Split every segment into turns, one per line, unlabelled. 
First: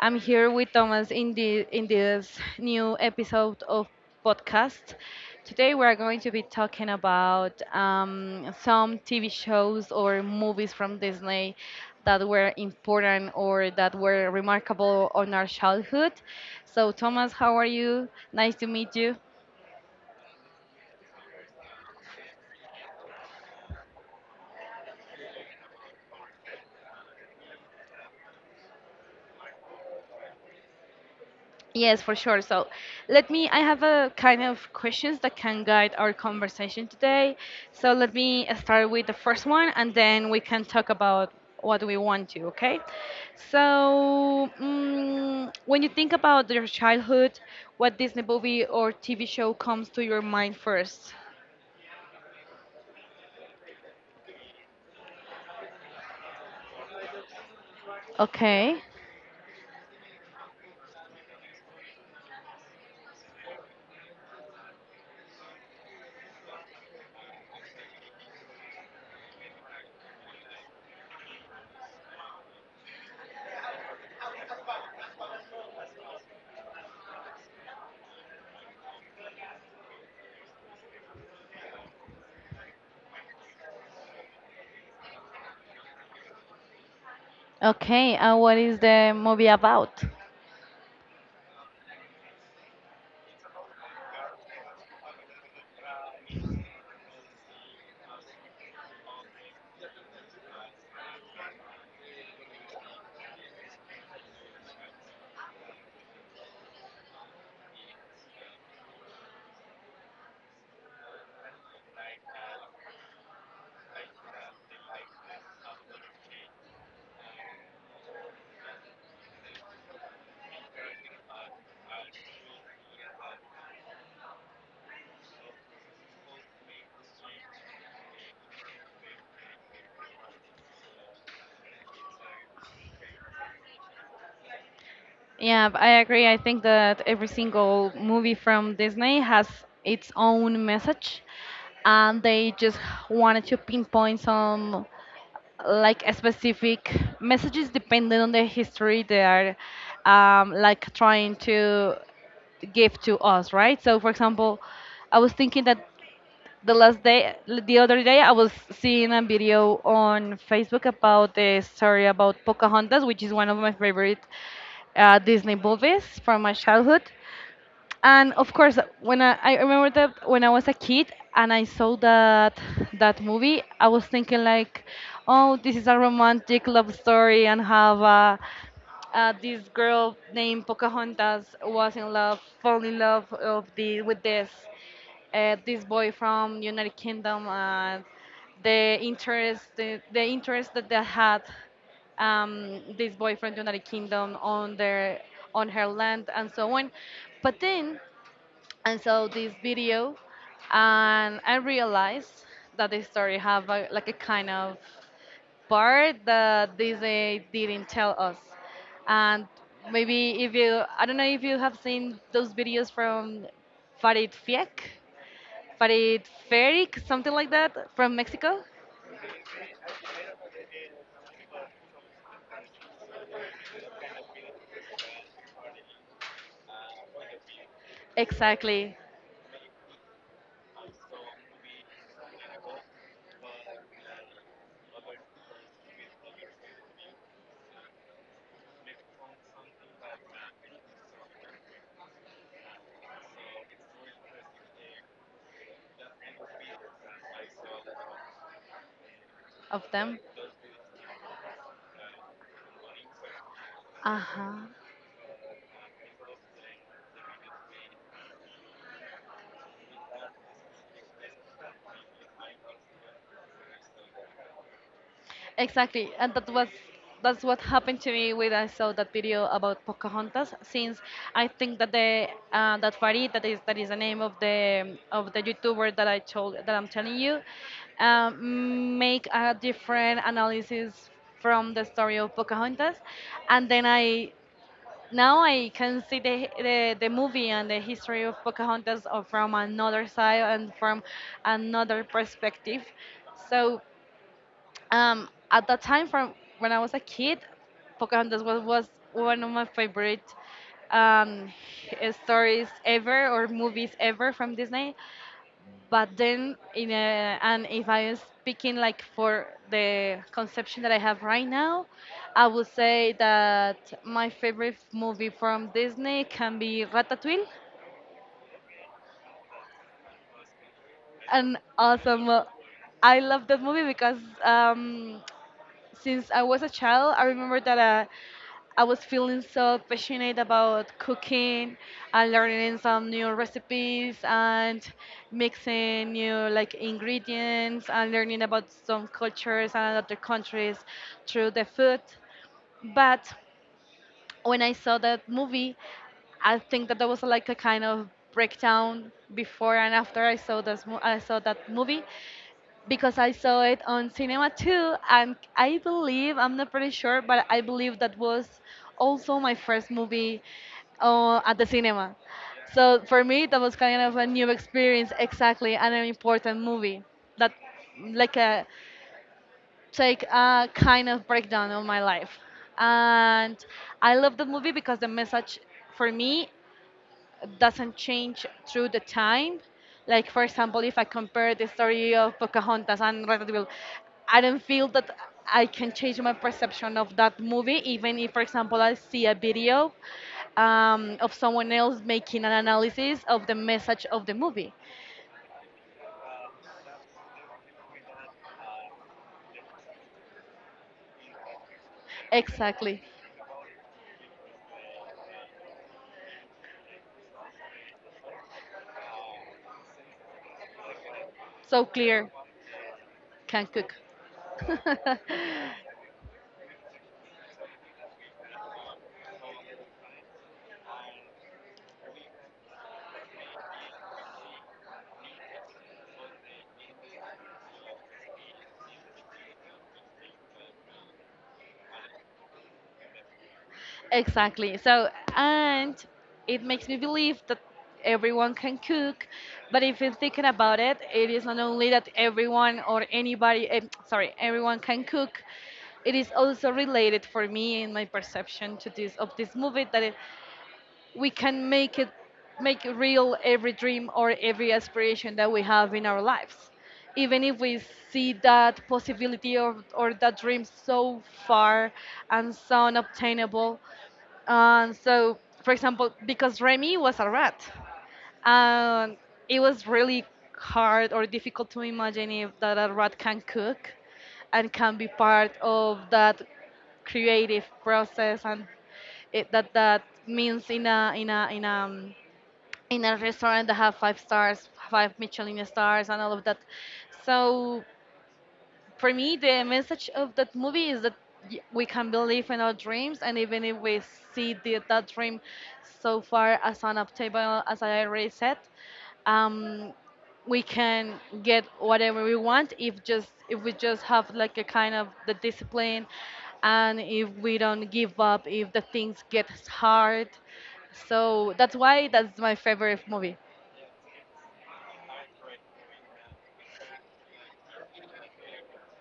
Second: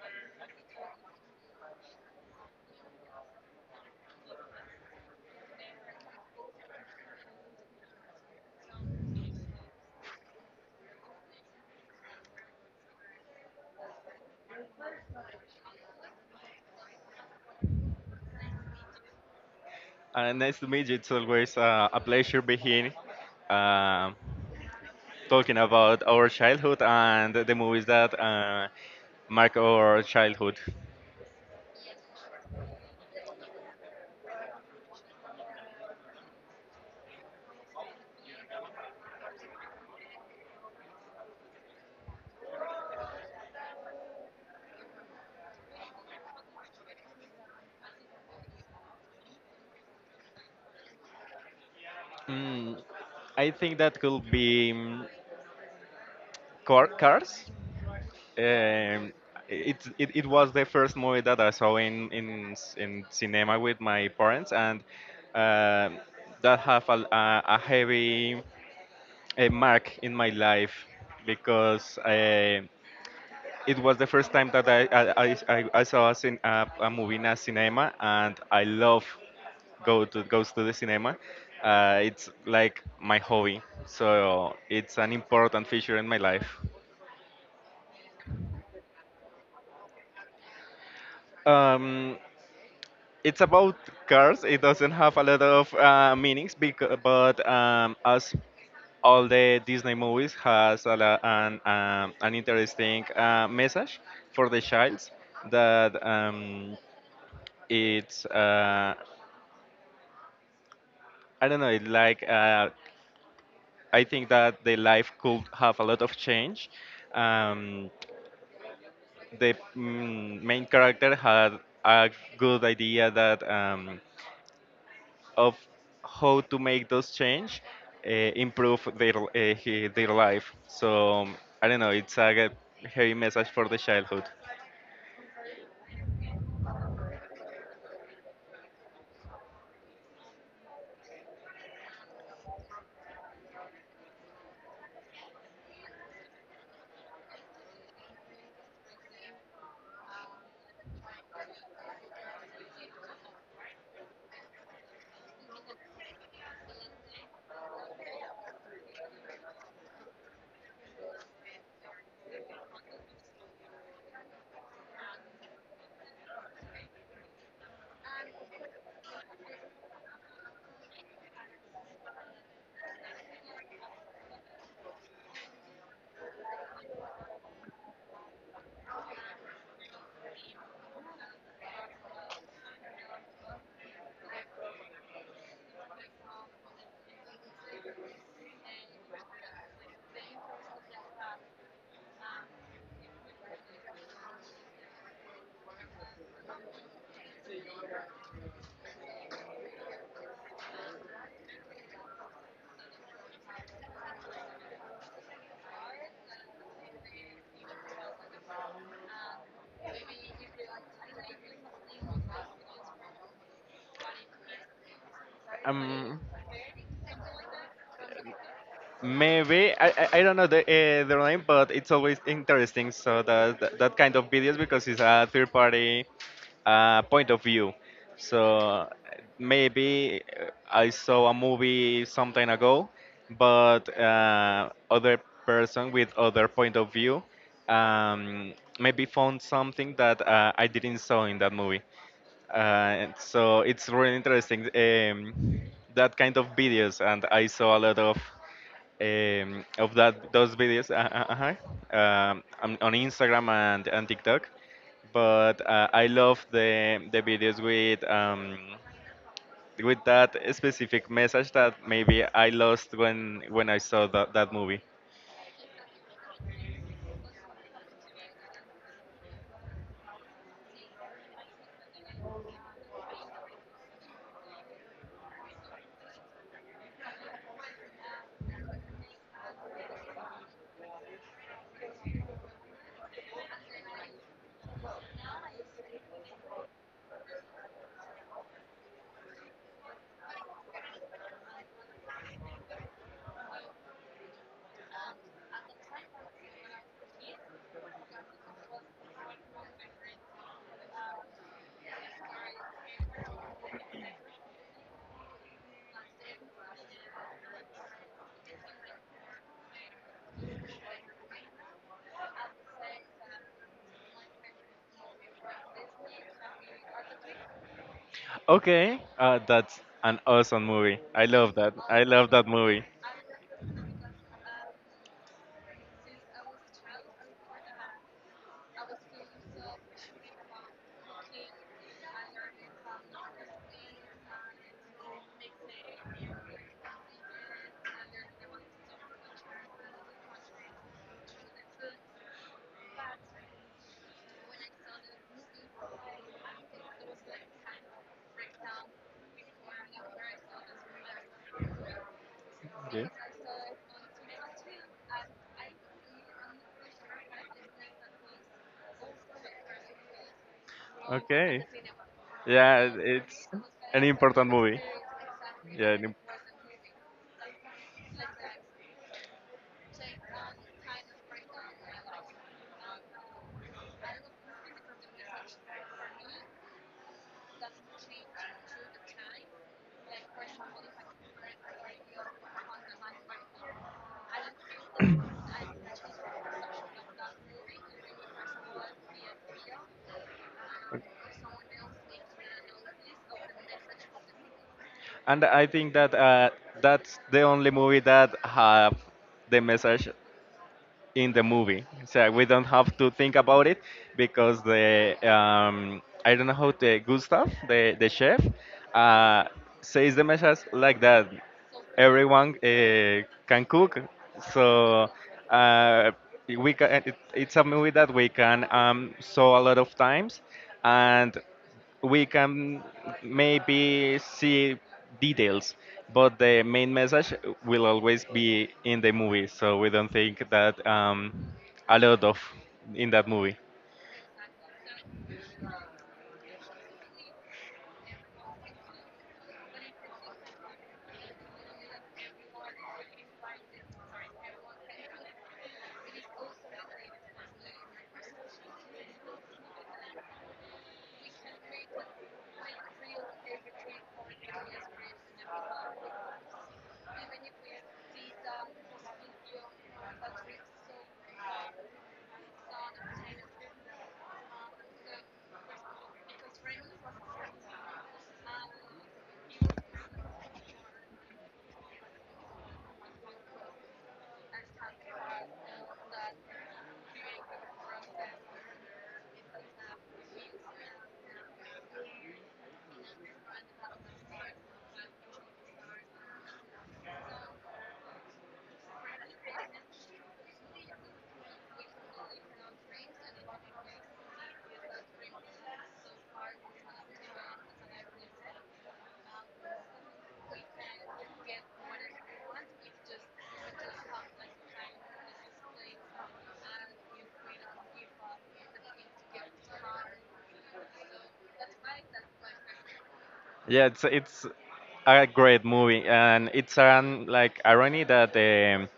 I'm here with Thomas in the in this new episode of podcast. Today we're going to be talking about some TV shows or movies from Disney that were important or that were remarkable on our childhood. So Thomas, how are you? Nice to meet you.
Nice to meet you. It's always a pleasure being here, um, talking about our childhood and the movies that mark our childhood.
Yes, for sure. So, let me. I have a kind of questions that can guide our conversation today. So, let me start with the first one and then we can talk about what we want to, okay? So, when you think about your childhood, what Disney movie or TV show comes to your mind first?
Mm, I think that could be Cars.
Okay.
Um, it was the first movie that I saw in cinema with my parents, and um that have a heavy mark in my life because. It was the first time that I saw a movie in a cinema, and I love go to goes to the cinema. It's like my hobby, so it's an important feature in my life.
Okay. And what is the movie about?
Um, it's about cars. It doesn't have a lot of meanings, because, but as all the Disney movies has a, lo- an interesting message for the childs that it's. I don't know. It like I think that the life could have a lot of change. Um, the main character had a good idea that of how to make those change uh, improve their their life. So I don't know. It's a heavy message for the childhood.
I agree. I think that every single movie from Disney has its own message, and they just wanted to pinpoint some like a specific messages depending on the history they are like trying to give to us, right? So, for example, I was thinking that the last day the other day I was seeing a video on Facebook about the story about Pocahontas, which is one of my favorite Disney movies from my childhood. And of course when I remember that when I was a kid and I saw that movie, I was thinking like, oh, this is a romantic love story and have this girl named Pocahontas was in love fall in love of the with this boy from United Kingdom, and the interest that they had, this boyfriend United Kingdom on their on her land and so on. But then and saw this video, and I realized that the story have a, like a kind of part that Disney didn't tell us. And maybe if you, I don't know if you have seen those videos from Farid Fiek,
Um,
Farid Ferik, something like that from Mexico.
Maybe I don't know the their name, but it's always interesting. So that kind of videos because it's a third party point of view. So
Exactly
maybe I saw a movie some time ago, but other person with other point of view um, maybe found something that I didn't saw in that movie. So it's really interesting that kind of videos, and I saw a lot
of
of
them.
that those videos on Instagram and TikTok.
Uh-huh.
But I love the videos with that specific message that maybe I lost when I saw that movie.
Exactly, and that was that's what happened to me when I saw that video about Pocahontas. Since I think that the that Farid, that is the name of the YouTuber that I told that I'm telling you, make a different analysis from the story of Pocahontas, and then I now I can see the movie and the history of Pocahontas or from another side and from another perspective. So at that time, from when I was a kid, Pocahontas was one of my favorite um, stories ever or movies ever from Disney. But then, in a, and if I am speaking like for the conception that I have right now, I would say that my favorite movie from Disney can be Ratatouille.
Okay, that's an awesome movie. I love
An
that. I
awesome,
love that movie.
I love that movie because um, since I was a child, I remember that I was feeling so passionate about cooking and learning some new recipes and mixing new like ingredients and learning about some cultures and other countries through the food. But when I saw that movie, I think that there was like a kind of breakdown before and after I saw that movie
Okay.
because I saw it on cinema too, and I believe, I'm not pretty sure, but I believe that was also my first movie at the
Okay.
cinema.
Yeah,
So for me,
it's
that was kind
an
of a new
important movie.
experience, exactly,
Yeah,
and an
an
important movie that, like a, take a kind of breakdown of my life, and I love the movie because the message for me doesn't change through the time. Like for example, if I compare the story of Pocahontas and Red Devil, I don't feel that I can change my perception of that movie, even if, for example, I see a video of someone else making an analysis of the message of the movie.
And I think that that's the only movie that have the message in the movie. So we don't have
Exactly.
to think about it because the I don't know how the Gustav, the chef, uh, says the message like that.
So clear.
Everyone can
Can cook.
cook, so uh, we can. It's a movie that we can saw a lot of times, and we can maybe see details, but the main message will always be in the movie. So we don't think that a lot of in that movie.
Exactly. So, and it makes me believe that everyone can cook, but if you're thinking about it, it is not only that everyone or anybody, sorry, everyone can cook. It is also related for me in my perception to this of this movie that it, we can make it make real every dream or every aspiration that we have in our lives even if we see that possibility or that dream so far and so unobtainable, so, for example, because Remy was a rat, um, it was really hard or difficult to imagine if that a rat can cook and can be part of that creative process and it, that that means in a in a in a in a restaurant that have 5 stars, 5 Michelin stars, and all of that. So for me, the message of that movie is that we can believe in our dreams, and even if we see that dream so far as unobtainable as I already said, um, we can get whatever we want if we just have like a kind of the discipline, and if we don't give up if the things get hard. So that's why that's my favorite movie.
Yeah, it's a great movie, and it's an like irony that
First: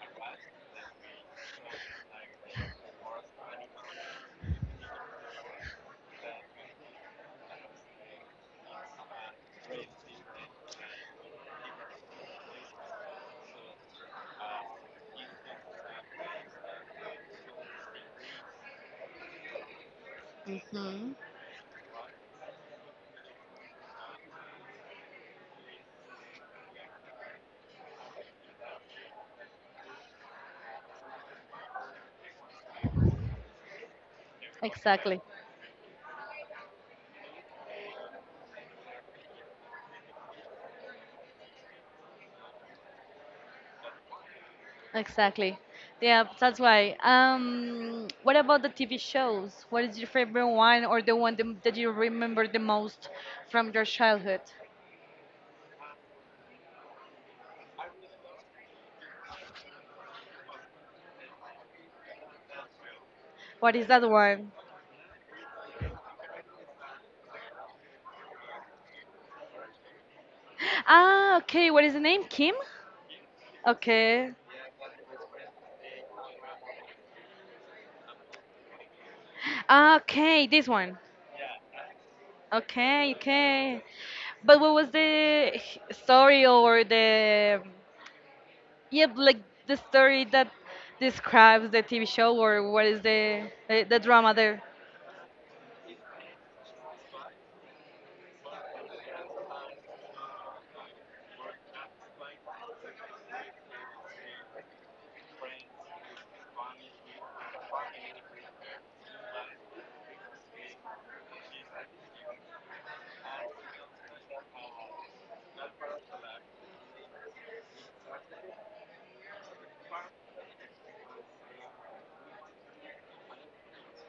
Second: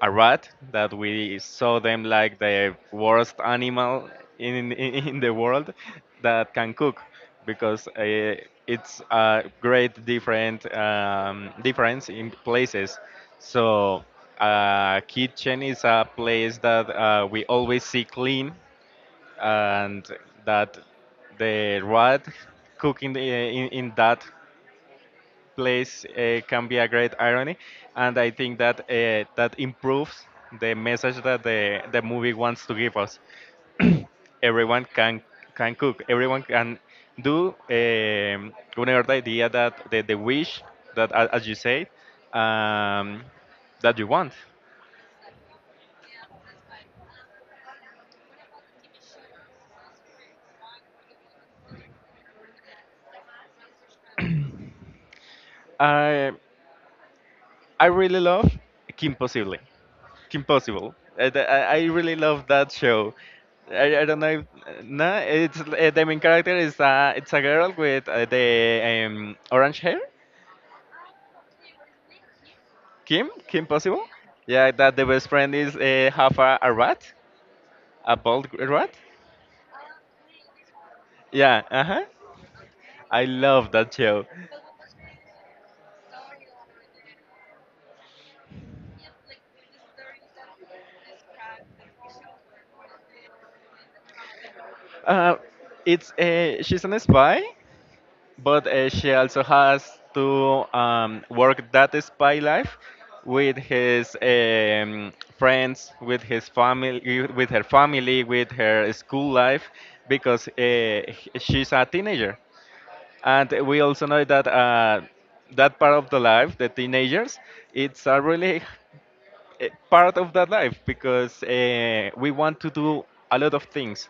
a rat that we saw them like the worst animal in the world that can cook, because it's a great different difference in places. So kitchen is a place that we always see clean, and that
Hmm.
the rat cooking in that place can be a great irony, and I think that that improves the message that the movie wants to give us. Everyone
Exactly.
can cook. Everyone can do whatever the idea that the wish that as you say um, that you want.
Exactly. Yeah, that's why. What about the TV shows? What is your favorite one or the one that that you remember the most from your childhood?
I I really love Kim Possibly. Kim Possible. I really love that show.
What is
I
that
don't know. If,
one?
No, it's the main character is it's a girl with the orange hair.
Ah, okay. What is the name? Kim?
Kim, Kim Possible.
Okay.
Yeah, that the best friend is half a rat, a bald rat.
Ah, okay, this one.
Yeah, uh huh.
Okay,
I love
okay.
that show.
But what was story or the yeah, like the story that describes the TV show or what is the drama there?
Uh, it's She's an spy. But she also has to work that spy life with his friends, with his family, with her school life, because she's a teenager. And we also know that that part of the life, the teenagers, it's a really part of that life because we want to do a lot of things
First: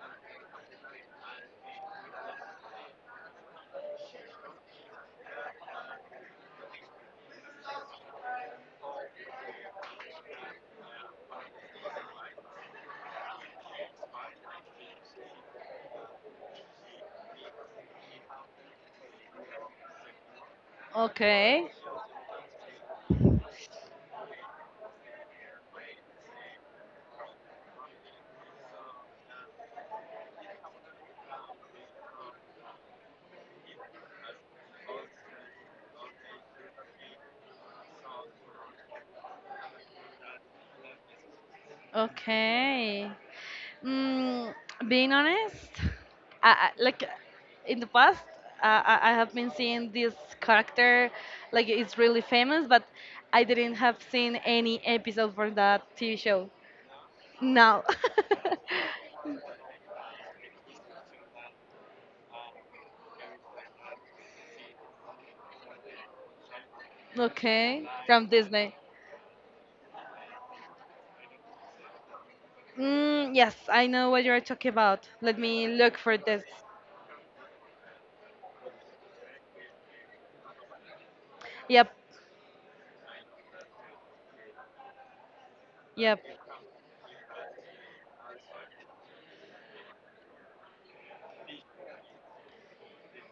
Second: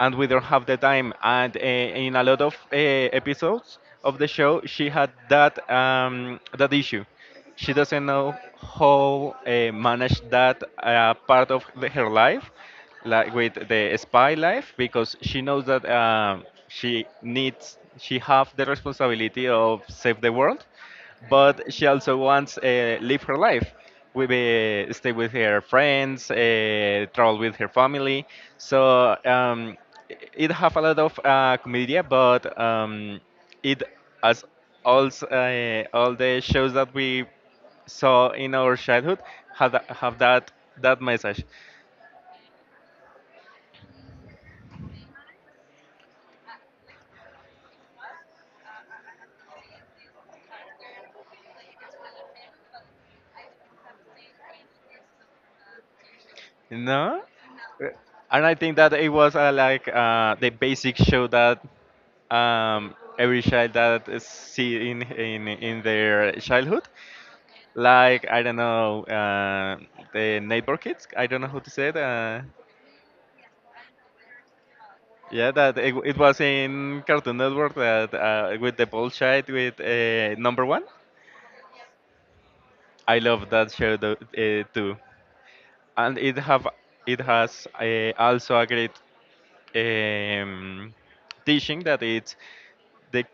and we don't have the time. And in a lot of episodes of the show, she had that issue. She doesn't know how manage that part of her life, like with the spy life, because she knows that she needs she have the responsibility of save the world,
Okay.
but she also wants live her life with stay with her friends travel with her family, so it have a lot of comedy, but it as all the shows that we saw in our childhood had have that message.
Okay. Mm, being honest, I, like in the past, I have been seeing this character, like it's really famous, but I didn't have seen any episode for that TV show.
No,
No.
and I think that it was like the basic show that every child that is see in their childhood.
Okay,
Like
from
I don't
Disney.
know the neighbor kids. I don't know how to say it.
Mm, yes, I know what you're talking about. Let
Yeah,
me
that
look
it
for
was
this.
in Cartoon Network that with the ball child with number one.
Yep,
I love that show too, and
yep.
it has also a great um, teaching that it's the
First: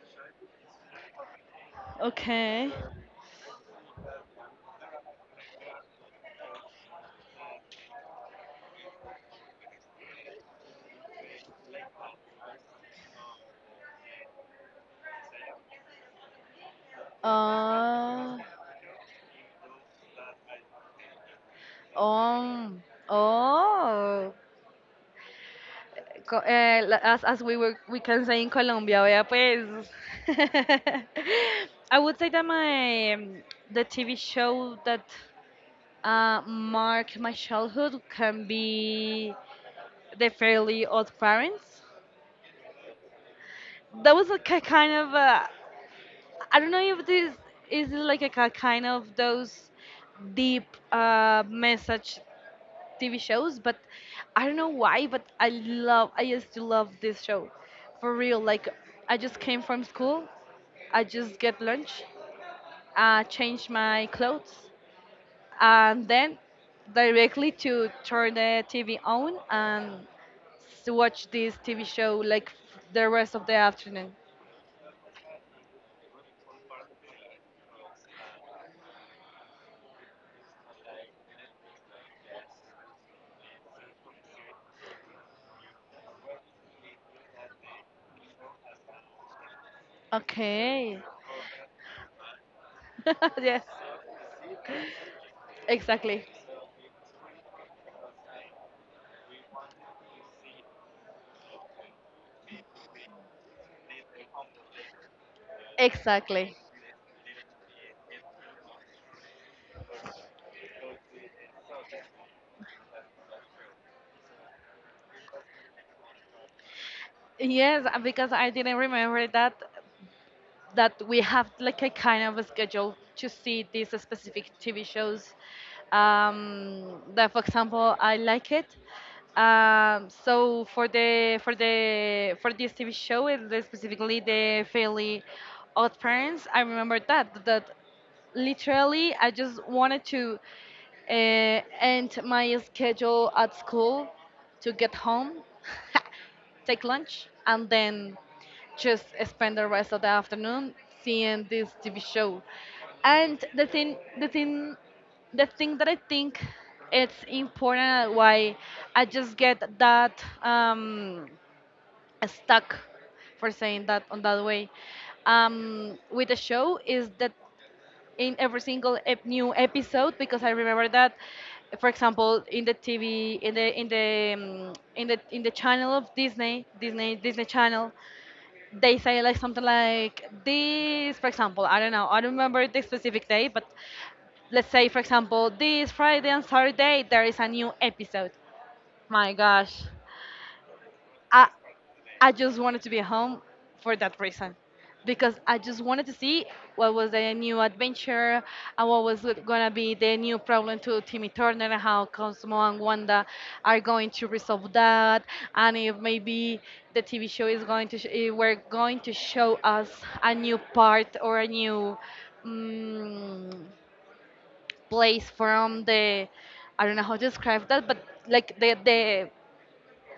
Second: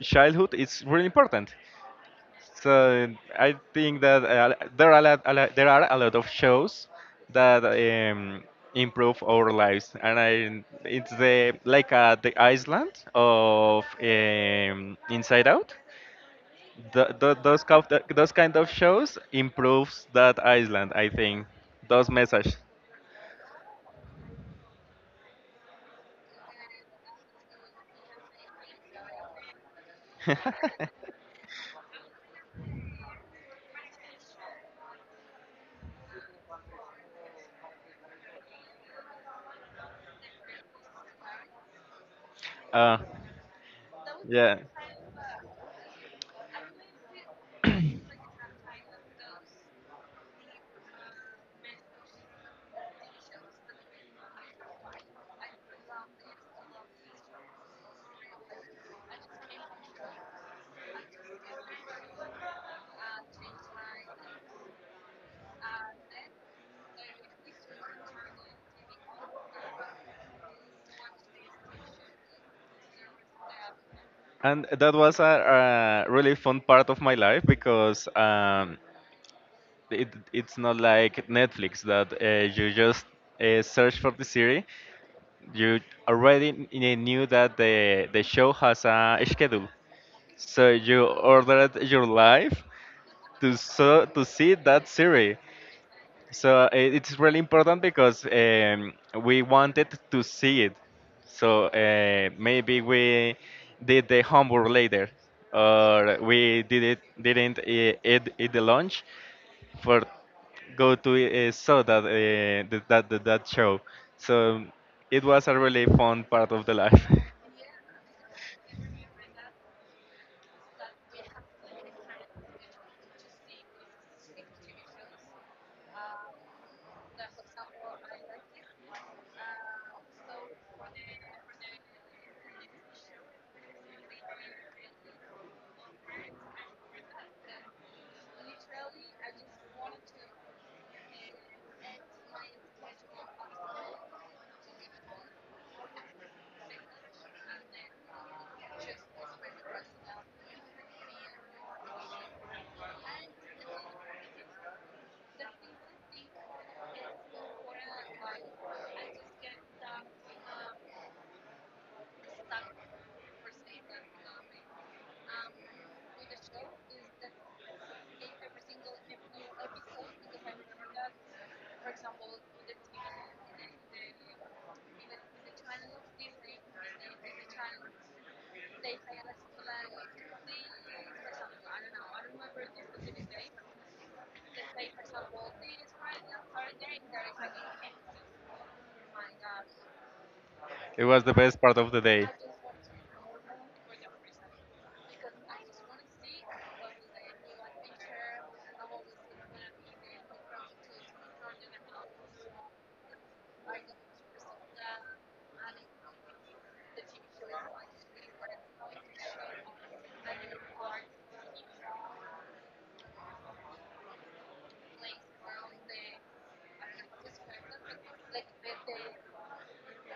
childhood is really important.
Okay.
So I think that there are there are a lot of shows that improve our lives, and I it's the like the Iceland of Inside Out. Th th Those
Uh,
kind of shows improves that Iceland. I think those message.
um, oh. As as we were we can say in Colombia, vea pues. I would say that my the TV show that marked my childhood can be The Fairly Odd Parents.
uh,
That was like a
yeah.
kind of I don't know if this is like a kind of those deep message TV shows, but I don't know why, but I used to love this show, for real. Like, I just came from school, I just get lunch, change my clothes, and then directly to turn the TV on and watch this TV show like the rest of the afternoon.
And that was a really fun part of my life because it's not like Netflix that you just search for the series. You already knew that the show has a schedule, so
Okay.
you ordered your life
Yes.
to see that series.
Exactly.
So it's really important because we wanted to see it. So maybe we did the homework later, or
Exactly.
we didn't eat the lunch for go to saw that show. So it was a really fun part of the life.
Yes, because I didn't remember that that we have like a kind of a schedule to see these specific TV shows. Um, that, for example, I like it. So for the for the for this TV show, and specifically the Fairly Odd Parents, I remember that that literally I just wanted to end my schedule at school to get home, take lunch, and then just spend the rest of the afternoon seeing this TV show. And the thing that I think it's important why I just get that stuck for saying that on that way with the show is that in every single new episode, because I remember that, for example, in the TV, in the in the in the in the channel of Disney, Disney Channel, they say like something like this. For example, I don't know, I don't remember the specific day, but let's say, for example, this Friday and Saturday there is a new episode. My gosh,
It was the
I
best part of the day.
I just wanted to be home for that reason because I just wanted to see what was the new adventure and what was gonna be the new problem to Timmy Turner and how Cosmo and Wanda are going to resolve that and if maybe the TV show is going to we're going to show us a new part or a new mm place from the, I don't know how to describe that, but like the the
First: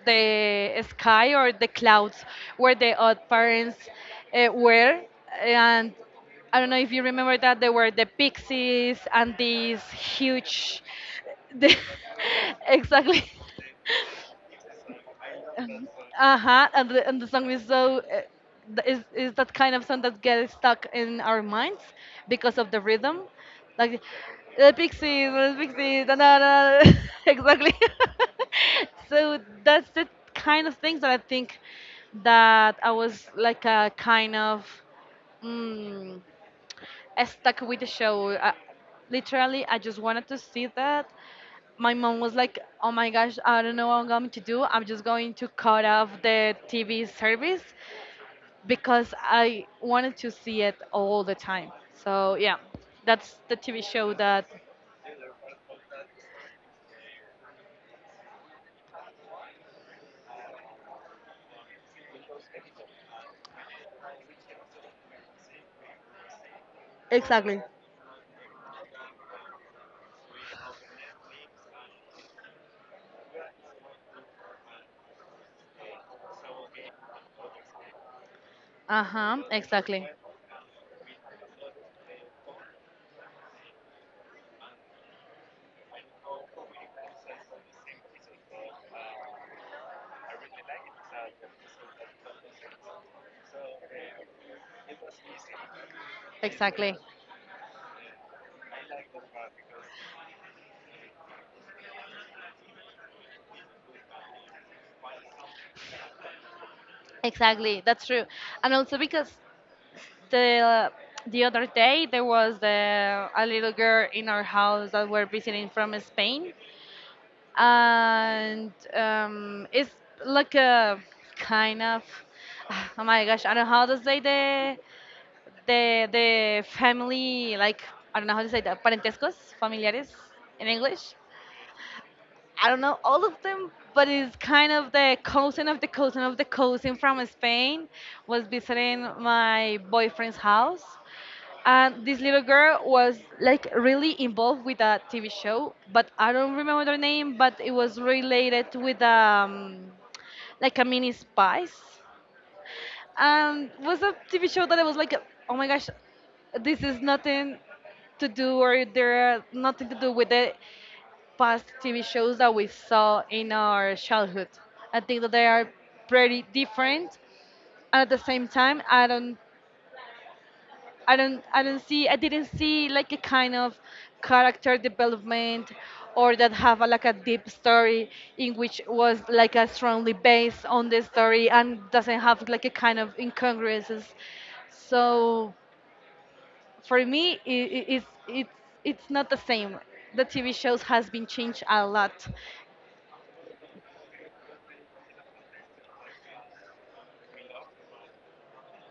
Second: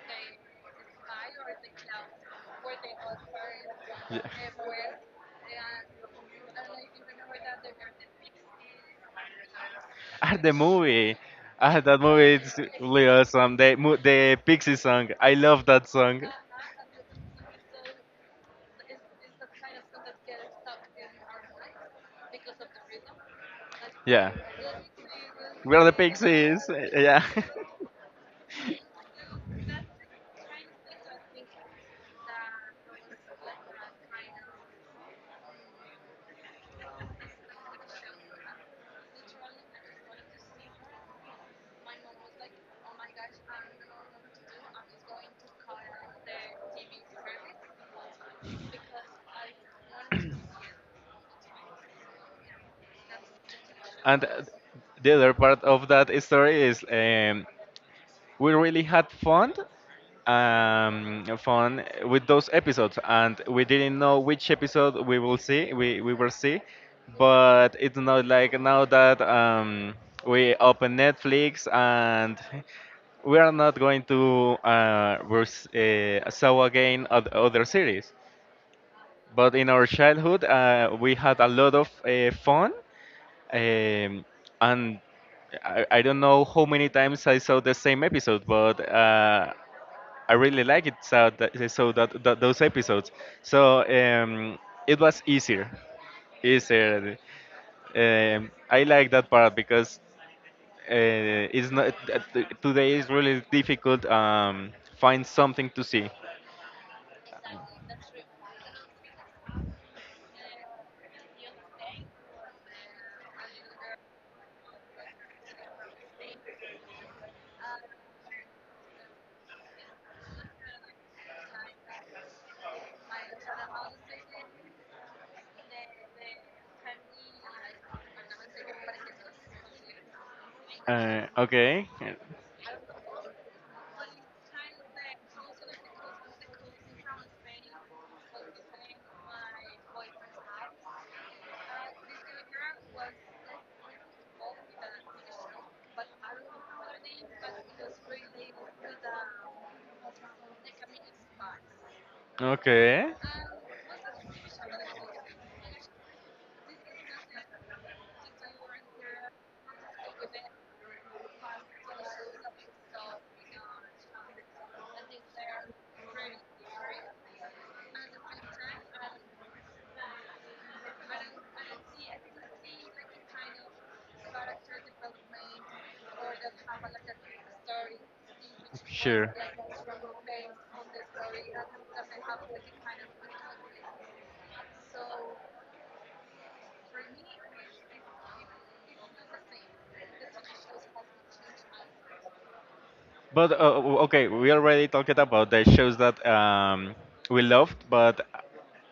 the sky or the clouds where the odd parents
Yeah.
were, and I don't know if you remember that there were the pixies and these
Ah, the
huge
movie.
the,
Ah, that movie is really
exactly.
awesome. The Pixie song. I love that song.
Uh huh. And the song is so is that kind of song that gets stuck in our minds because of the rhythm, like
Yeah. the
the
We are the
pixies, da da
Pixies.
da. da."
Yeah.
Exactly. So that's the kind of things that I think that I was like a kind of. Mm, I stuck with the show. Literally, I just wanted to see that. My mom was like, "Oh my gosh, I don't know what I'm going to do. I'm just going to cut off the TV service because I wanted to see it all the time." So yeah, that's the TV show
And
that.
the other part of that story is we really had fun, fun with those episodes, and we didn't know which episode we will see. We will see,
Exactly.
but it's not like now that we open Netflix and we are not going to saw again other series.
Uh huh.
But in our
Exactly.
childhood, we had a lot of fun, um, and I don't know how many times I saw the same episode, but I really like it. So that, those episodes. So it was easier,
Exactly.
easier. I like that part because uh, it's not today is really difficult. Find something to see.
Exactly. That's true. And also because the the other day there was a little girl in our house that were visiting from Spain, and it's like a kind of oh my gosh, I don't know how to say the family, like, I don't know how to say that, parentescos familiares in English.
Okay.
I don't know all of them, but it's kind of the cousin of the cousin of the cousin from Spain was visiting my boyfriend's house. And this little girl was like really involved with a TV show, but I don't remember the name, but it was related with like a mini spice.
Okay.
And was a TV show that I was like, oh my gosh, this is nothing to do, or there are nothing to do with it, past TV shows that we saw in our childhood. I think that they are pretty different, and at the same time, I don't see, I didn't see like a kind of character development, or that have like a deep story in which was
Sure.
like a strongly based on the story and doesn't have like a kind of incongruences. So for me, it's not the same. The TV shows has been changed a lot.
But okay, we already talked about the shows that we loved, but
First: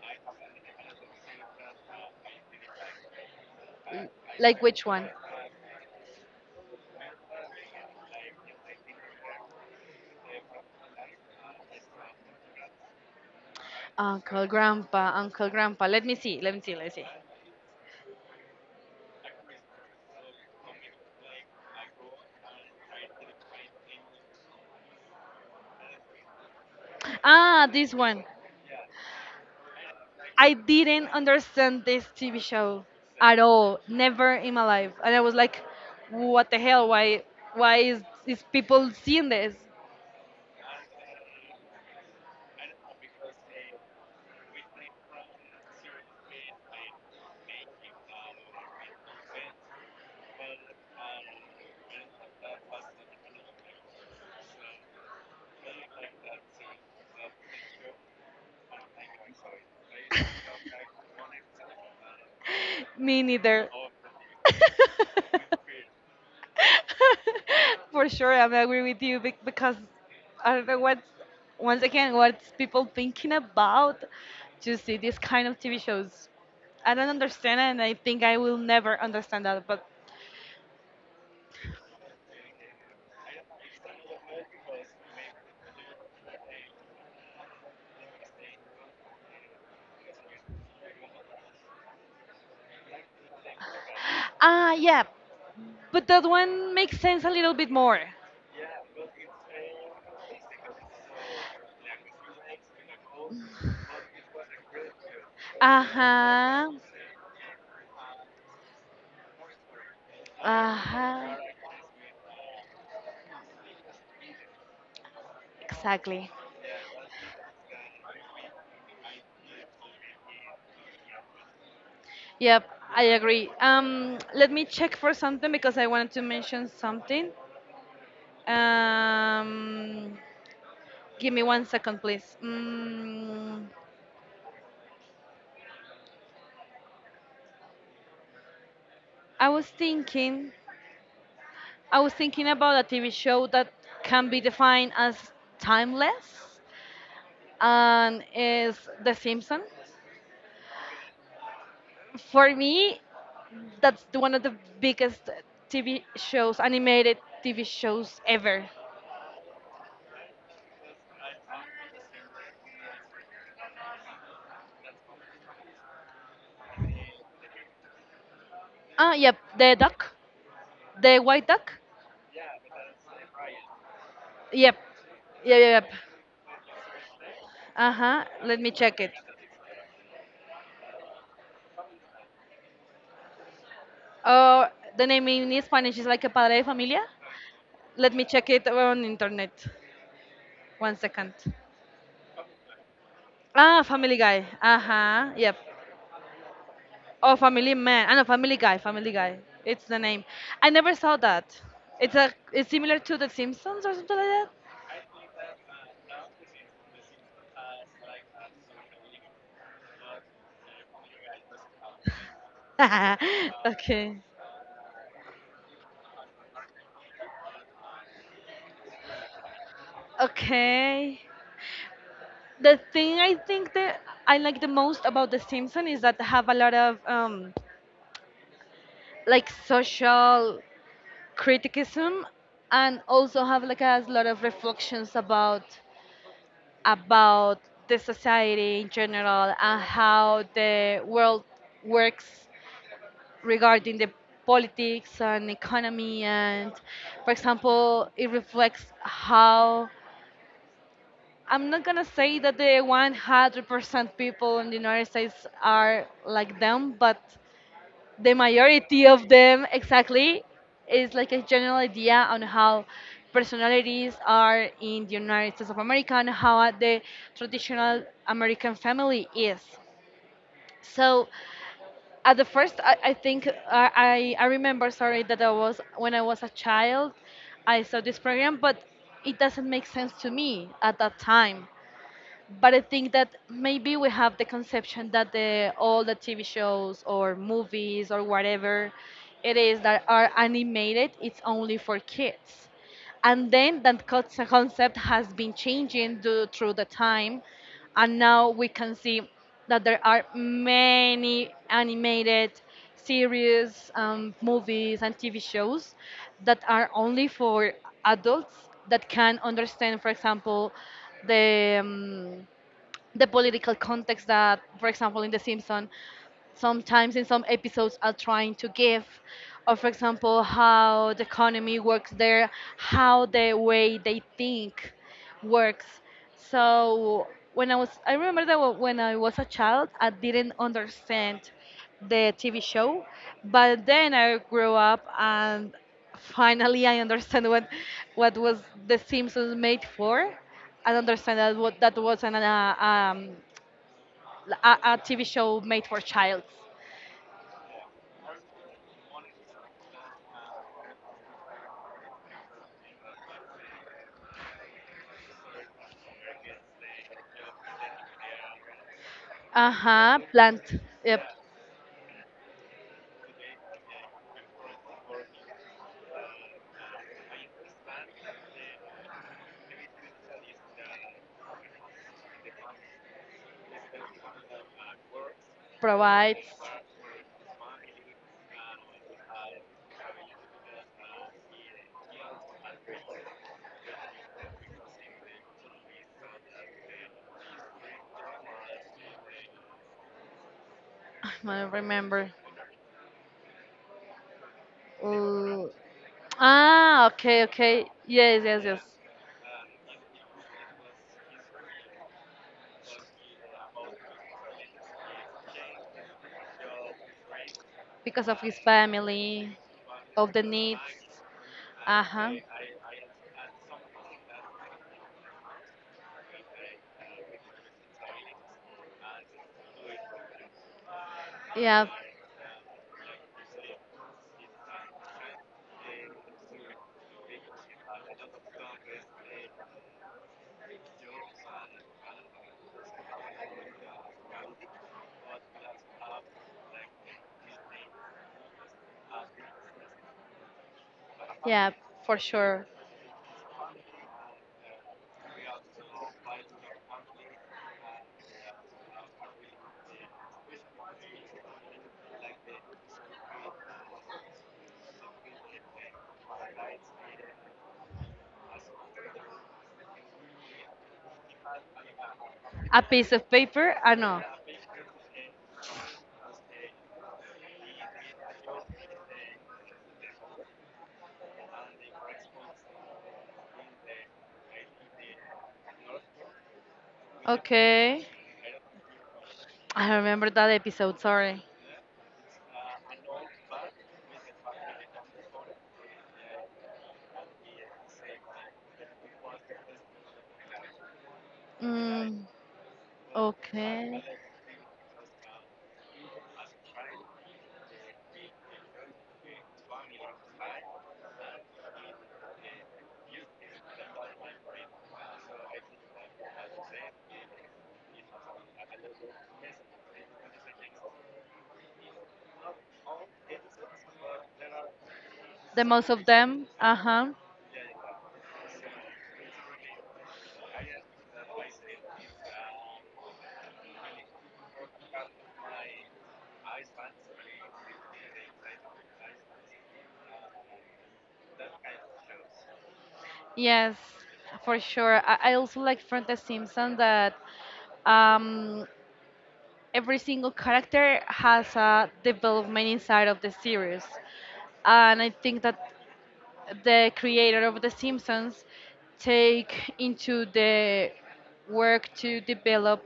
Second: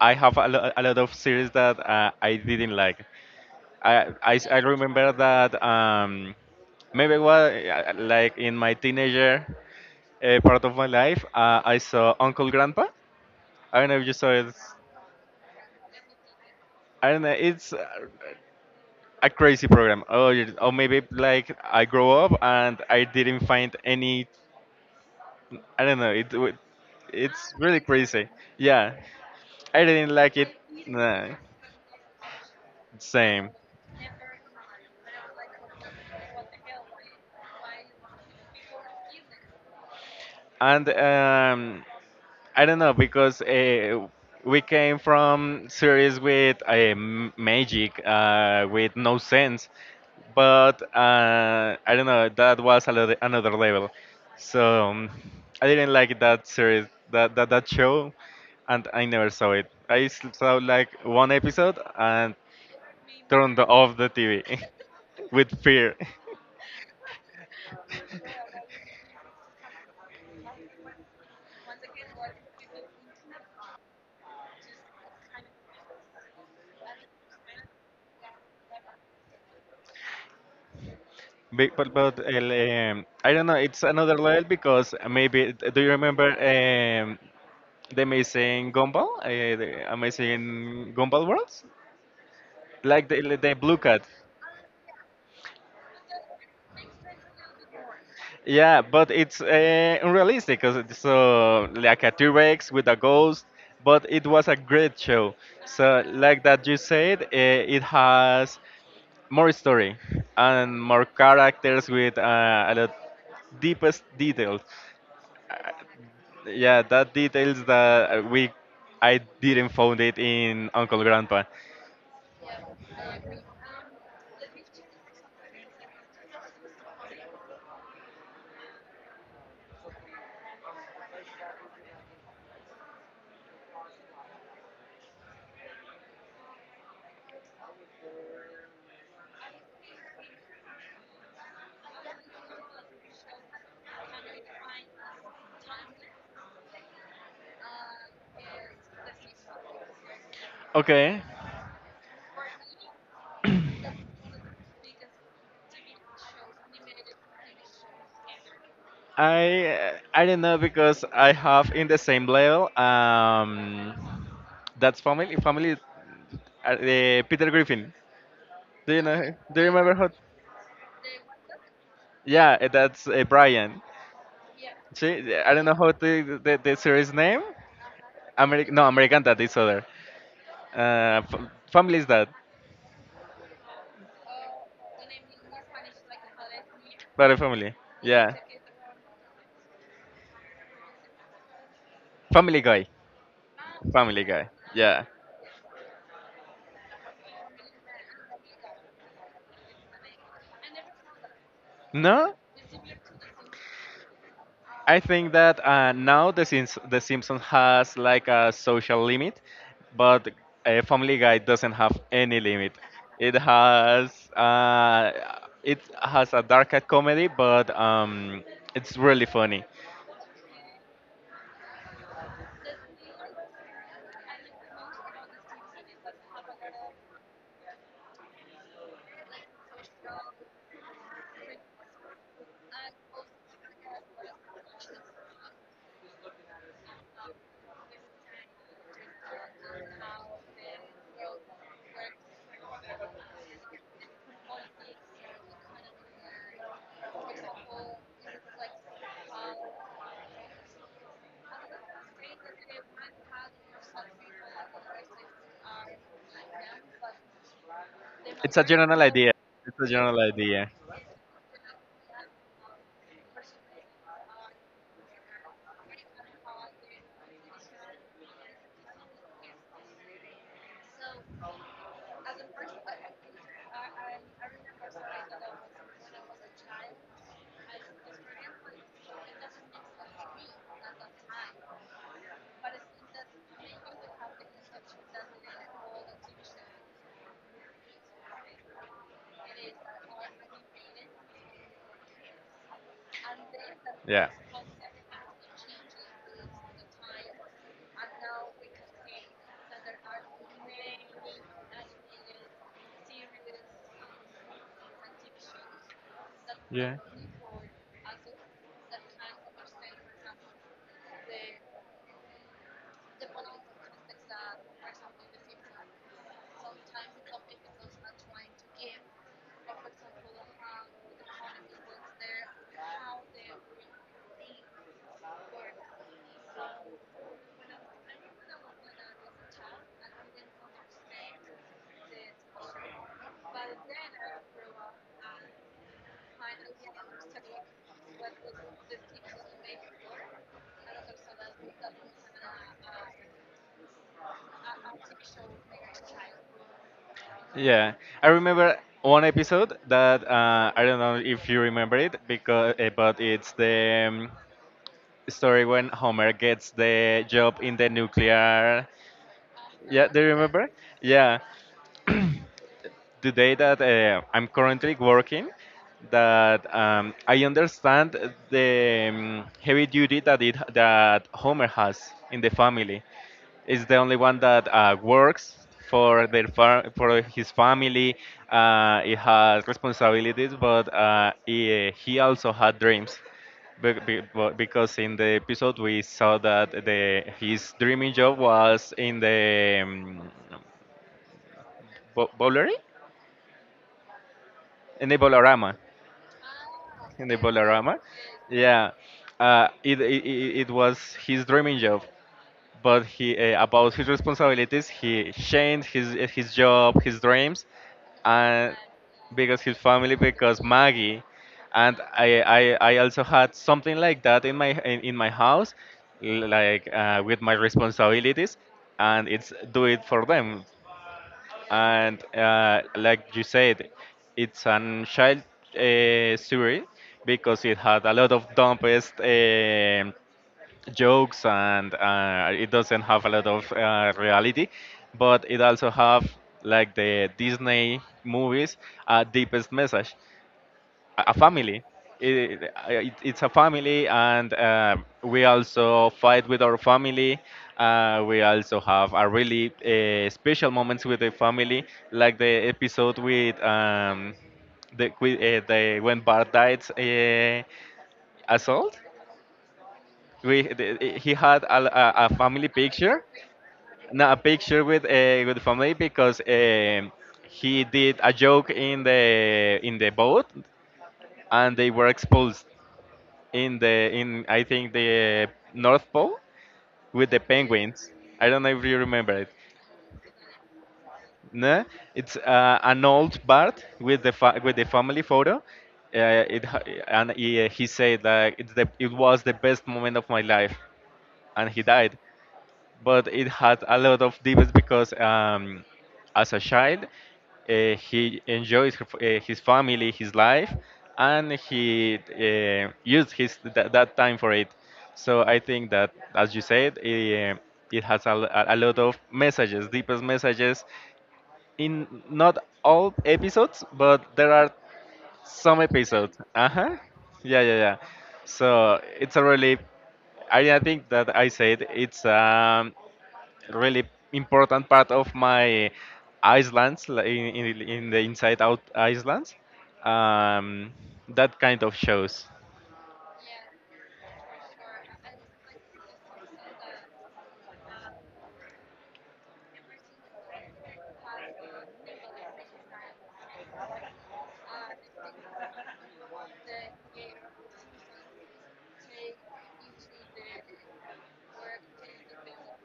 I have a lot of series that I didn't like. I I I
Like which one?
remember that maybe was like in my teenager part of my life, I saw Uncle Grandpa. I don't know if you saw
Uncle,
it.
grandpa, uncle, grandpa. Let me see. Let me see. Let me see.
I don't know. It's a crazy program. Oh, or maybe like I grow up and I didn't find any. I don't know. It's
Ah,
really
this one.
crazy. Yeah, I didn't like it.
I didn't
Nah,
understand this TV show at
same.
all. Never in my life. And I was like, what the hell? Why? Why is people seeing this?
And I don't know because we came from series with magic, with no sense. But I don't know. That was another level. So I didn't like that series, that show, and I never saw it. Saw like one episode, and
Me
turned
neither.
off the TV with fear.
For sure, I'm agree with you, because I don't know what. Once again, what's people thinking about to see this kind of TV shows? I don't understand, and I think I will never understand that. But
But I don't know, it's another level because maybe, do you remember the amazing Gumball? The amazing Gumball Worlds? Like the Blue Cat.
yeah, but that one makes sense a little bit more.
Yeah, but it's unrealistic. 'Cause it's like a T-Rex with a ghost, but it was a great show.
Uh
So, like that
huh.
you said, it has more story
Uh
and more
huh.
characters with a lot deepest details.
Exactly.
Yeah, that details that we I didn't found it in Uncle Grandpa.
Yep, I agree. Let me check for something because I wanted to mention something. Um, Give me one second, please. I was thinking, I was thinking about a TV show that can be defined as timeless, and is The Simpsons.
Okay,
For me, that's one of the biggest TV shows, animated TV shows ever.
I I don't know because I have in the same level. That's family. Family. Peter Griffin. Do you
Ah,
know him?
yep,
Do you
the
remember how?
duck, the white duck.
Yeah, that's Brian.
Yep,
See, I
yep,
don't know
yep,
how
yep.
the series name.
Uh huh. Let me
American. No,
check it.
American Dad is other. Family is that.
Uh, the name in Spanish is like a padre de familia.
But a family.
Let me
Yeah.
check it on internet. One second.
Family Guy.
Ah, Family
Family
Guy.
Guy.
Uh
Yeah.
huh. Yep. Oh, Family Man. I know Family Guy. Family Guy. It's the name. I never saw that. It's a.
No.
It's similar to The Simpsons or something like
I think that now the Simpsons has like a social limit, but Family Guy doesn't have any limit.
that.
It
Okay.
has uh, it has a darker comedy, but it's really funny.
Okay. The thing I think that I like the most about The Simpsons is that they have a lot of like social criticism, and also have like a lot of reflections about about the society in general, and how the world works regarding the politics and economy. And for example, it reflects how I'm not gonna say that the 100% people in the United States are like them, but the
It's a
majority
general
of
idea.
them
It's a general
exactly
idea.
is like a general idea on how personalities are in the United States of America, and how the traditional American family is. So at the first, I think, I remember, sorry, that I was when I was a child, I saw this program, but it doesn't make sense to me at that time. But I think that maybe we have the conception that the all the TV shows or movies or whatever it is that are animated, it's only for kids. And then that
Yeah.
concept has been changing, through the time. And now we can see that there are many animated series, movies, and TV shows that are
Yeah.
only for adults, that can understand, for example, the um, the political context that, for example, in The Simpsons, sometimes in some episodes are trying to give, or for example, how the economy works there, how the way they think works. So when I was a child, I didn't understand the TV show. But then I grew up, and finally I understand what was The Simpsons made for. I understand that wasn't um, a TV show made for childs.
Yeah, I remember one episode that I don't know if you remember it because but it's the story when Homer gets the job in the nuclear. Yeah,
Uh-huh,
do you
plant.
remember?
Yep.
Yeah, the day that I'm currently working, that I understand the heavy duty that it that Homer has in the family is the only one that works for
Provides.
for his family. He has responsibilities, but he also had dreams. Because in the episode we saw that the his dreaming job was in the
I don't
bo-
remember.
bowlery? In the
Uh,
bolorama in the
okay, okay.
Bolarama.
Yes, yes, yes.
Yeah, it was his dreaming job, but he about his responsibilities he changed his job his dreams
Because of his
and
family,
because his family
of the
because
needs.
Maggie. And
Uh-huh.
I also had something like that in in my house like with my responsibilities, and it's do it for them.
Yeah.
And like you said, it's an child story because it had a lot of dumbest jokes, and it doesn't have a lot of reality, but it also have, like the Disney movies, deepest message, a
Yeah,
family.
for
it,
sure.
it, it's a family, and we also fight with our family. We also have a really special moments with the family, like the episode with the, with, the when Bart died. Assault We the, he had a family
A piece
picture.
of paper? Ah, no.
No, a picture with family because he did a joke in the boat, and they were expulsed in the in, I think, the North Pole with the
Okay.
penguins. I don't know if you remember it.
I remember that episode, sorry.
No, it's an old Bart with with the family photo. Uh, it ha- and he said that it was the best moment of my life, and he died.
Mm,
But it had a
okay.
lot of demons because as a child he enjoys her, his family his life, and he used that time for it. So I think that, as you said, it has a, a lot of messages, deepest messages, in not all episodes, but there are
The
some
most of
episodes.
them?
Uh-huh.
Uh-huh.
Yeah, yeah, yeah, so it's a really, I think that I said it's really important part of my islands, in the inside out islands, um, that kind of shows.
Yes, for sure. I also like from The Simpsons that um, every single character has a development inside of the series. And I think that the creator of The Simpsons take into the work to develop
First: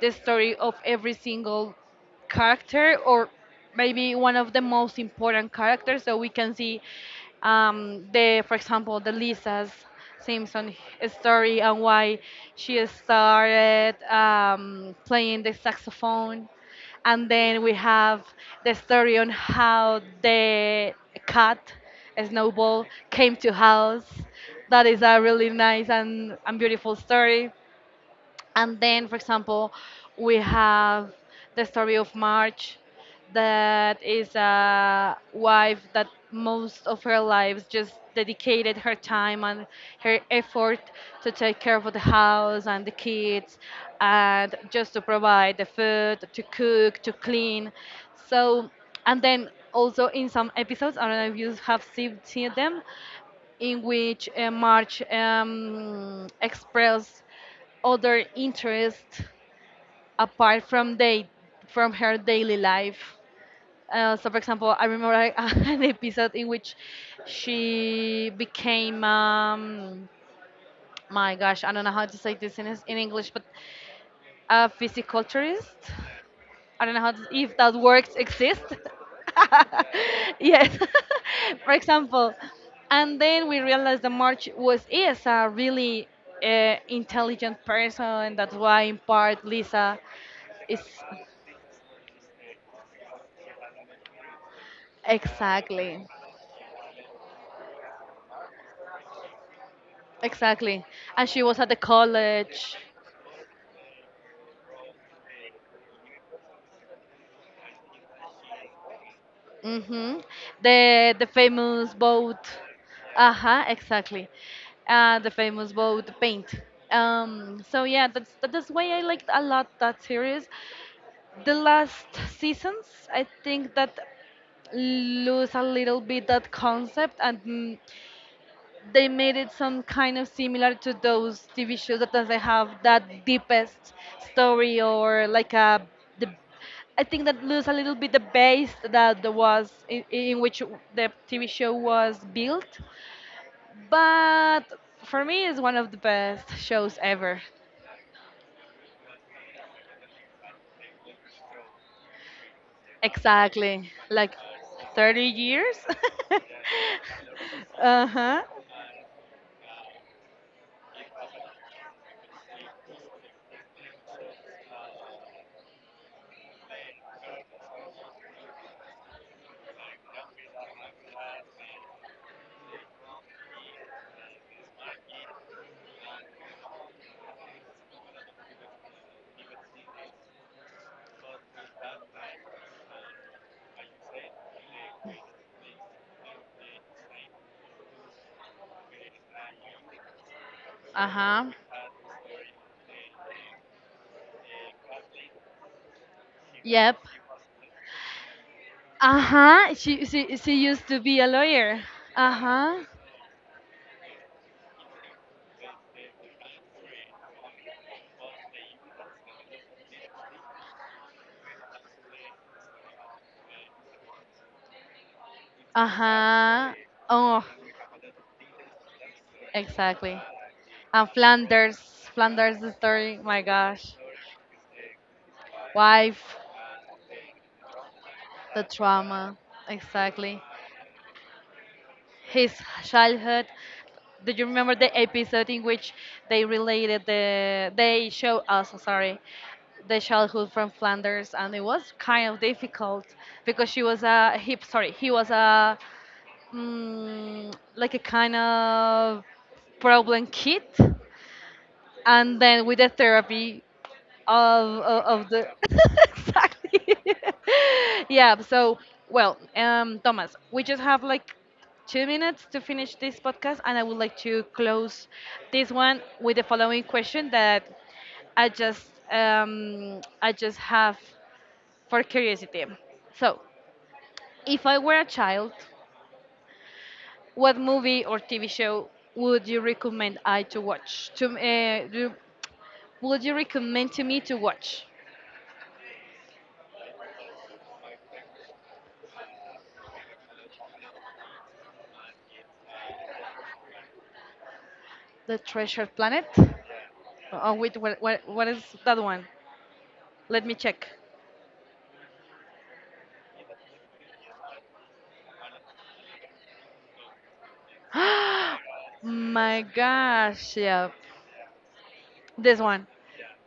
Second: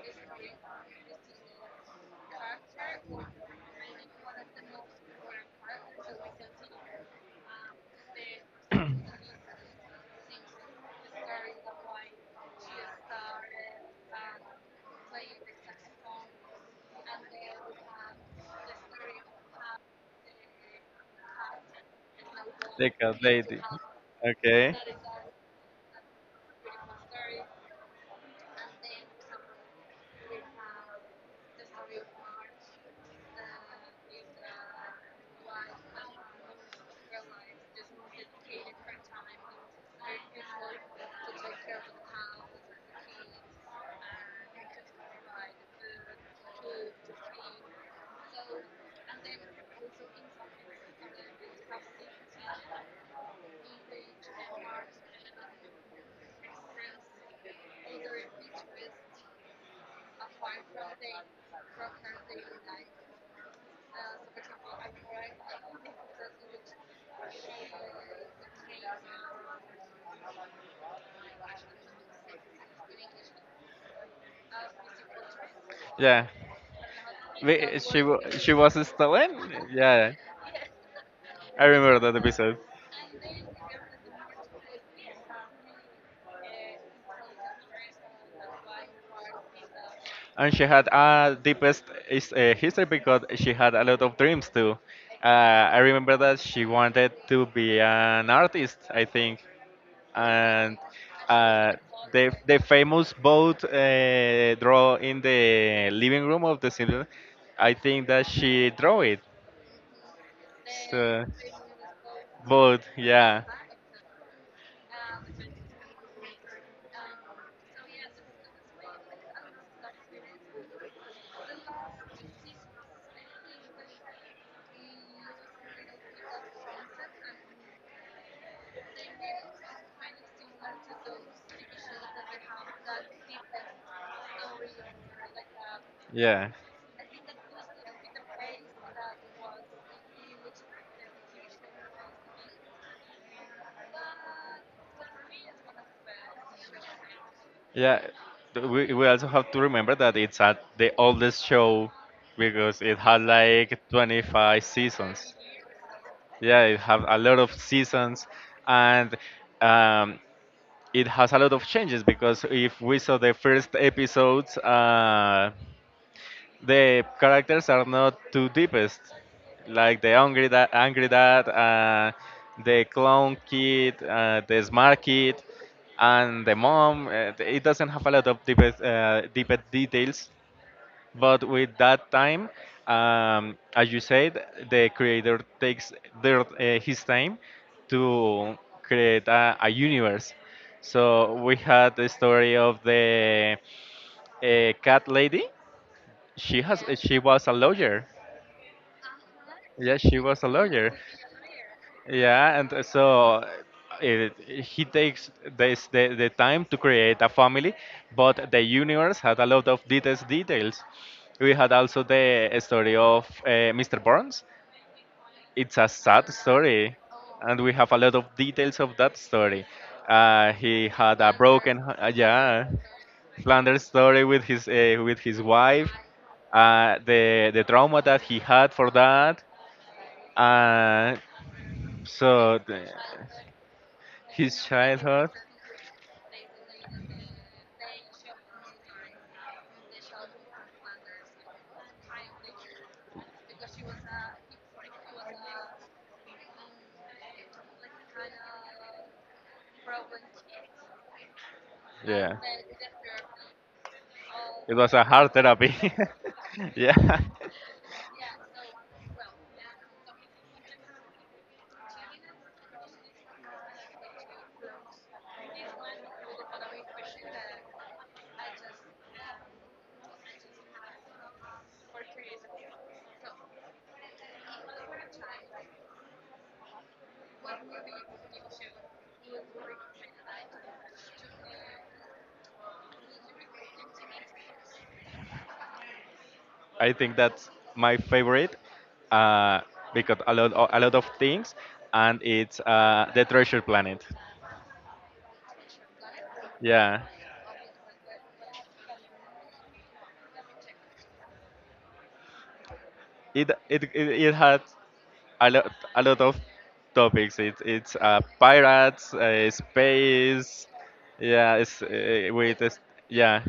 the story of every single character, or maybe one of the most important characters, so we can see, the for example, the Lisa's Simpson story, and why she started playing the saxophone. And then we have the story on how the cat Snowball
The cat
came to
lady.
house,
Okay.
that is a really nice and beautiful story. And then, for example, we have the story of March, that is a wife that most of her lives just dedicated her time and her effort to take care
Just
of the house and the kids, and just to
provide
provide the
food,
food, to
clothes,
cook,
to
to
sleep.
clean.
So,
So,
and
and
then
then
also
also
in
in
some
some episodes, I don't know
places,
if you have seen,
they
seen
have
them, in which
safety, language, arts,
March
and
expressed other
interests.
interests apart from her daily life. So, for example, I remember like, an episode in which she became my gosh, I don't know how to say this in English, but a physiculturist.
Yeah. I
I don't know if that works
she
exist.
was stolen? Yeah, yeah.
Yes,
I
for
remember that
example.
episode.
And then we realized that March was is a really intelligent person. And that's why, in part, Lisa
And she
is.
had a deepest history because she had a lot of dreams too. Uh, I
Exactly,
remember that she wanted to be an artist, I think, and
exactly. And she was at
uh,
the
the
college.
famous boat draw in the living room of the cinema. I think that she drew it.
hmm The
So,
the famous boat.
boat, yeah,
Uh-huh, exactly. The famous boat paint. So yeah, that's why I liked a lot that series. The last seasons, I think that lose a little bit that concept, and they made it some kind of similar to those TV shows that doesn't have that deepest story, or like a, the
yeah.
I think that lose a little bit the base that there was in which the TV show was built. But for me, it's one of the best shows ever.
Yeah, we also have to remember that it's at the oldest show because it had like
Exactly, like
25
30
seasons.
years.
Yeah, it have a lot of
Uh
seasons,
huh.
and um, it has a lot of changes, because if we saw the first episodes, the characters are not too deepest, like the angry dad, the clown kid, the smart kid, and the mom. It doesn't have a lot of deepest, deepest details, but with that time, as you said, the creator takes their, his time to create a universe.
Uh
So
huh.
we had the story of the cat lady she has.
Yep.
She was a lawyer.
Uh-huh.
Yeah,
She
she
she
was a
she used
lawyer.
to be a lawyer.
Yeah, and
Uh-huh.
so it, he takes the time to create a family, but the universe had a lot of details. Details. We had also the story of Mr. Burns. It's a sad
Uh-huh.
story,
Oh,
and we have a lot of details of that story.
exactly.
He
And
had a broken.
Flanders, Flanders
Yeah.
story, my
Flanders'
gosh.
story with his wife,
Wife,
the trauma that he
the
had for that,
trauma. Exactly.
uh,
His
so the,
childhood. Do you
his
remember the
childhood.
episode in which they show us, sorry, the childhood from Flanders, and it was kind of difficult because she was a he, sorry, he was a like a kind of problem kit,
Yeah.
and then with the therapy of
It was a
of, of
hard
the
therapy.
exactly.
Yeah.
Yeah. So, well, Thomas, we just have like 2 minutes to finish this podcast, and I would like to close this one with the following question that i just I just have, for curiosity. So if I were a child, what movie or TV show would you recommend I to watch? Would you recommend to me to watch?
I think that's my favorite, uh, because a lot of things, and it's the Treasure Planet.
The Treasure Planet?
Yeah,
Oh wait, what is that one? Let me check.
it had a lot, a lot of topics. It it's Pirates,
My gosh,
space.
yeah,
Yeah, it's with
this
this,
one.
yeah.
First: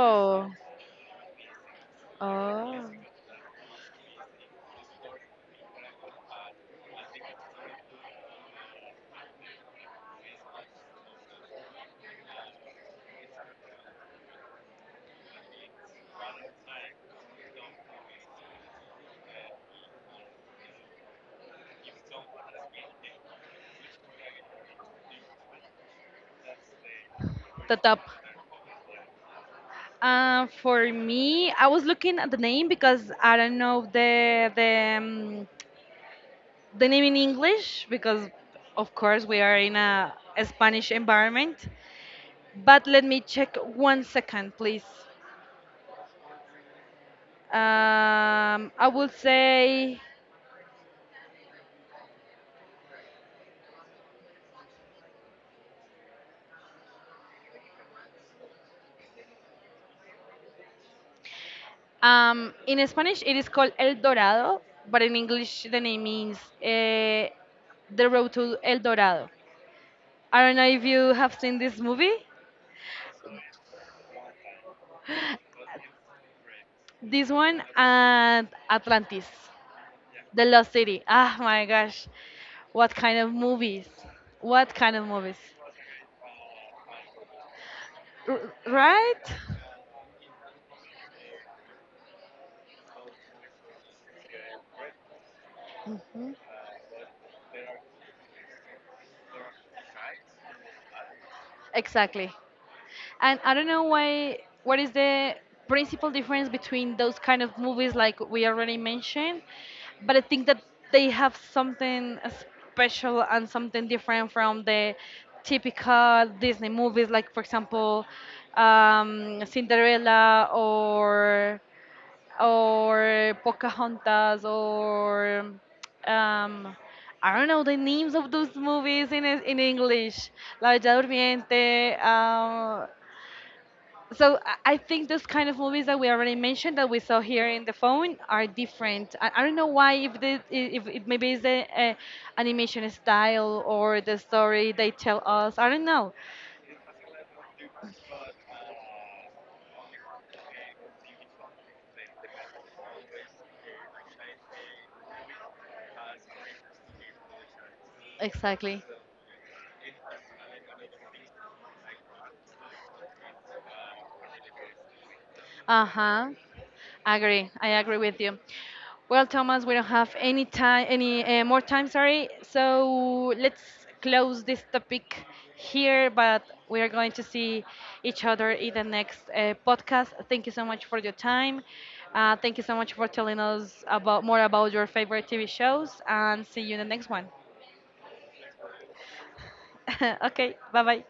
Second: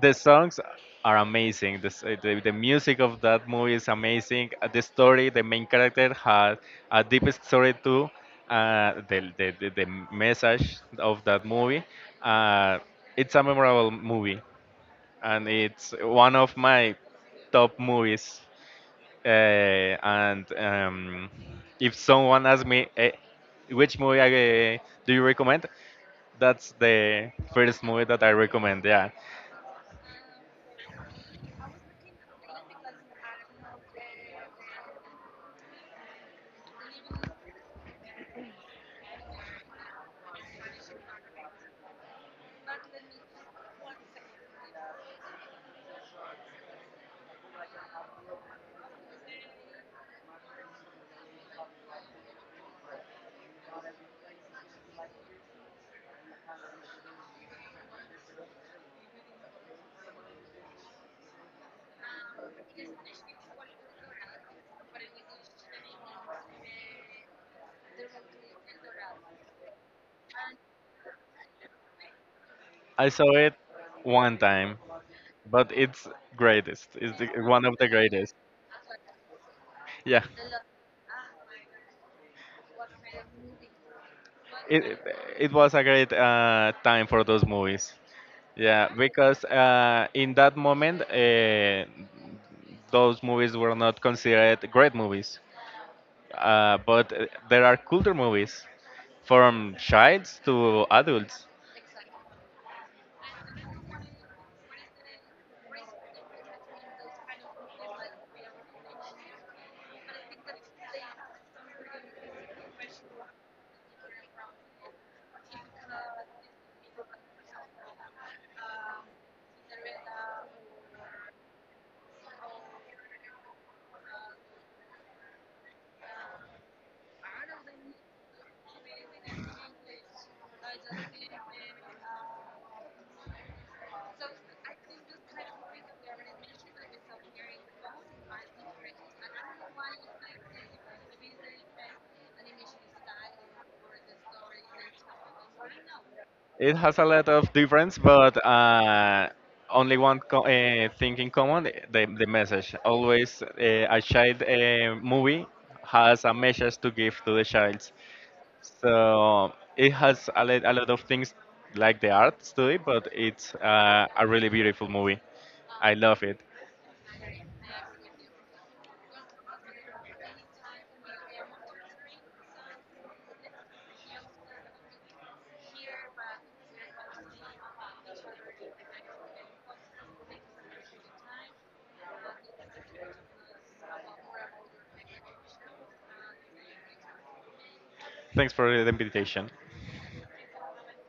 The songs are amazing. This, the
oh,
music of that movie is amazing. The story, the main character had a deep story too. The message of that movie. Uh, it's a memorable movie, and it's one of my top movies. And if someone asks me which movie do you recommend, that's the
the
first
top.
movie that I recommend. Yeah,
For me, I was looking at the name because I don't know the name in English because, of course, we are in a Spanish environment. But let me check one second, please. I will say in Spanish it is called El Dorado, but in English the name means uh, The Road to El Dorado. I don't know if you have seen this movie.
I saw it one time, but it's greatest.
This one
One of the greatest.
and Atlantis,
Yeah,
The Lost City. Ah, my gosh. What kind of movies? What
it
kind
it
of movies?
it was a great time for those movies. Yeah,
Right?
because in that moment, those movies were not considered great movies.
Mhm.
But there are culture movies from childs to adults.
Exactly. And I don't know why. What is the principal difference between those kind of movies, like we already mentioned? But I think that they have something special and something different from the typical Disney movies, like for example, Cinderella, or Pocahontas, or um, I don't know the names of those movies in in English, La Bella Durmiente. So I think those kind of movies that we already mentioned that we saw here in the phone are different. I don't know why if the if it maybe is the animation style or the story they tell us. I don't know
It has a lot of difference, but only one thing in common: the message. Always, a child movie has a message to give to the child.
exactly.
So it has a lot of things, like the arts to it, but it's a really beautiful movie. I love
Uh-huh.
it.
Agree. I agree with you. Well, Thomas, we don't have any time, any more time, sorry. So let's close this topic here, but we are going to see each other in the next podcast. Thank you so much for your time. Thank you so much for telling us about more about your favorite TV shows, and see you in the next one.
Thanks for the invitation.
Okay, bye bye.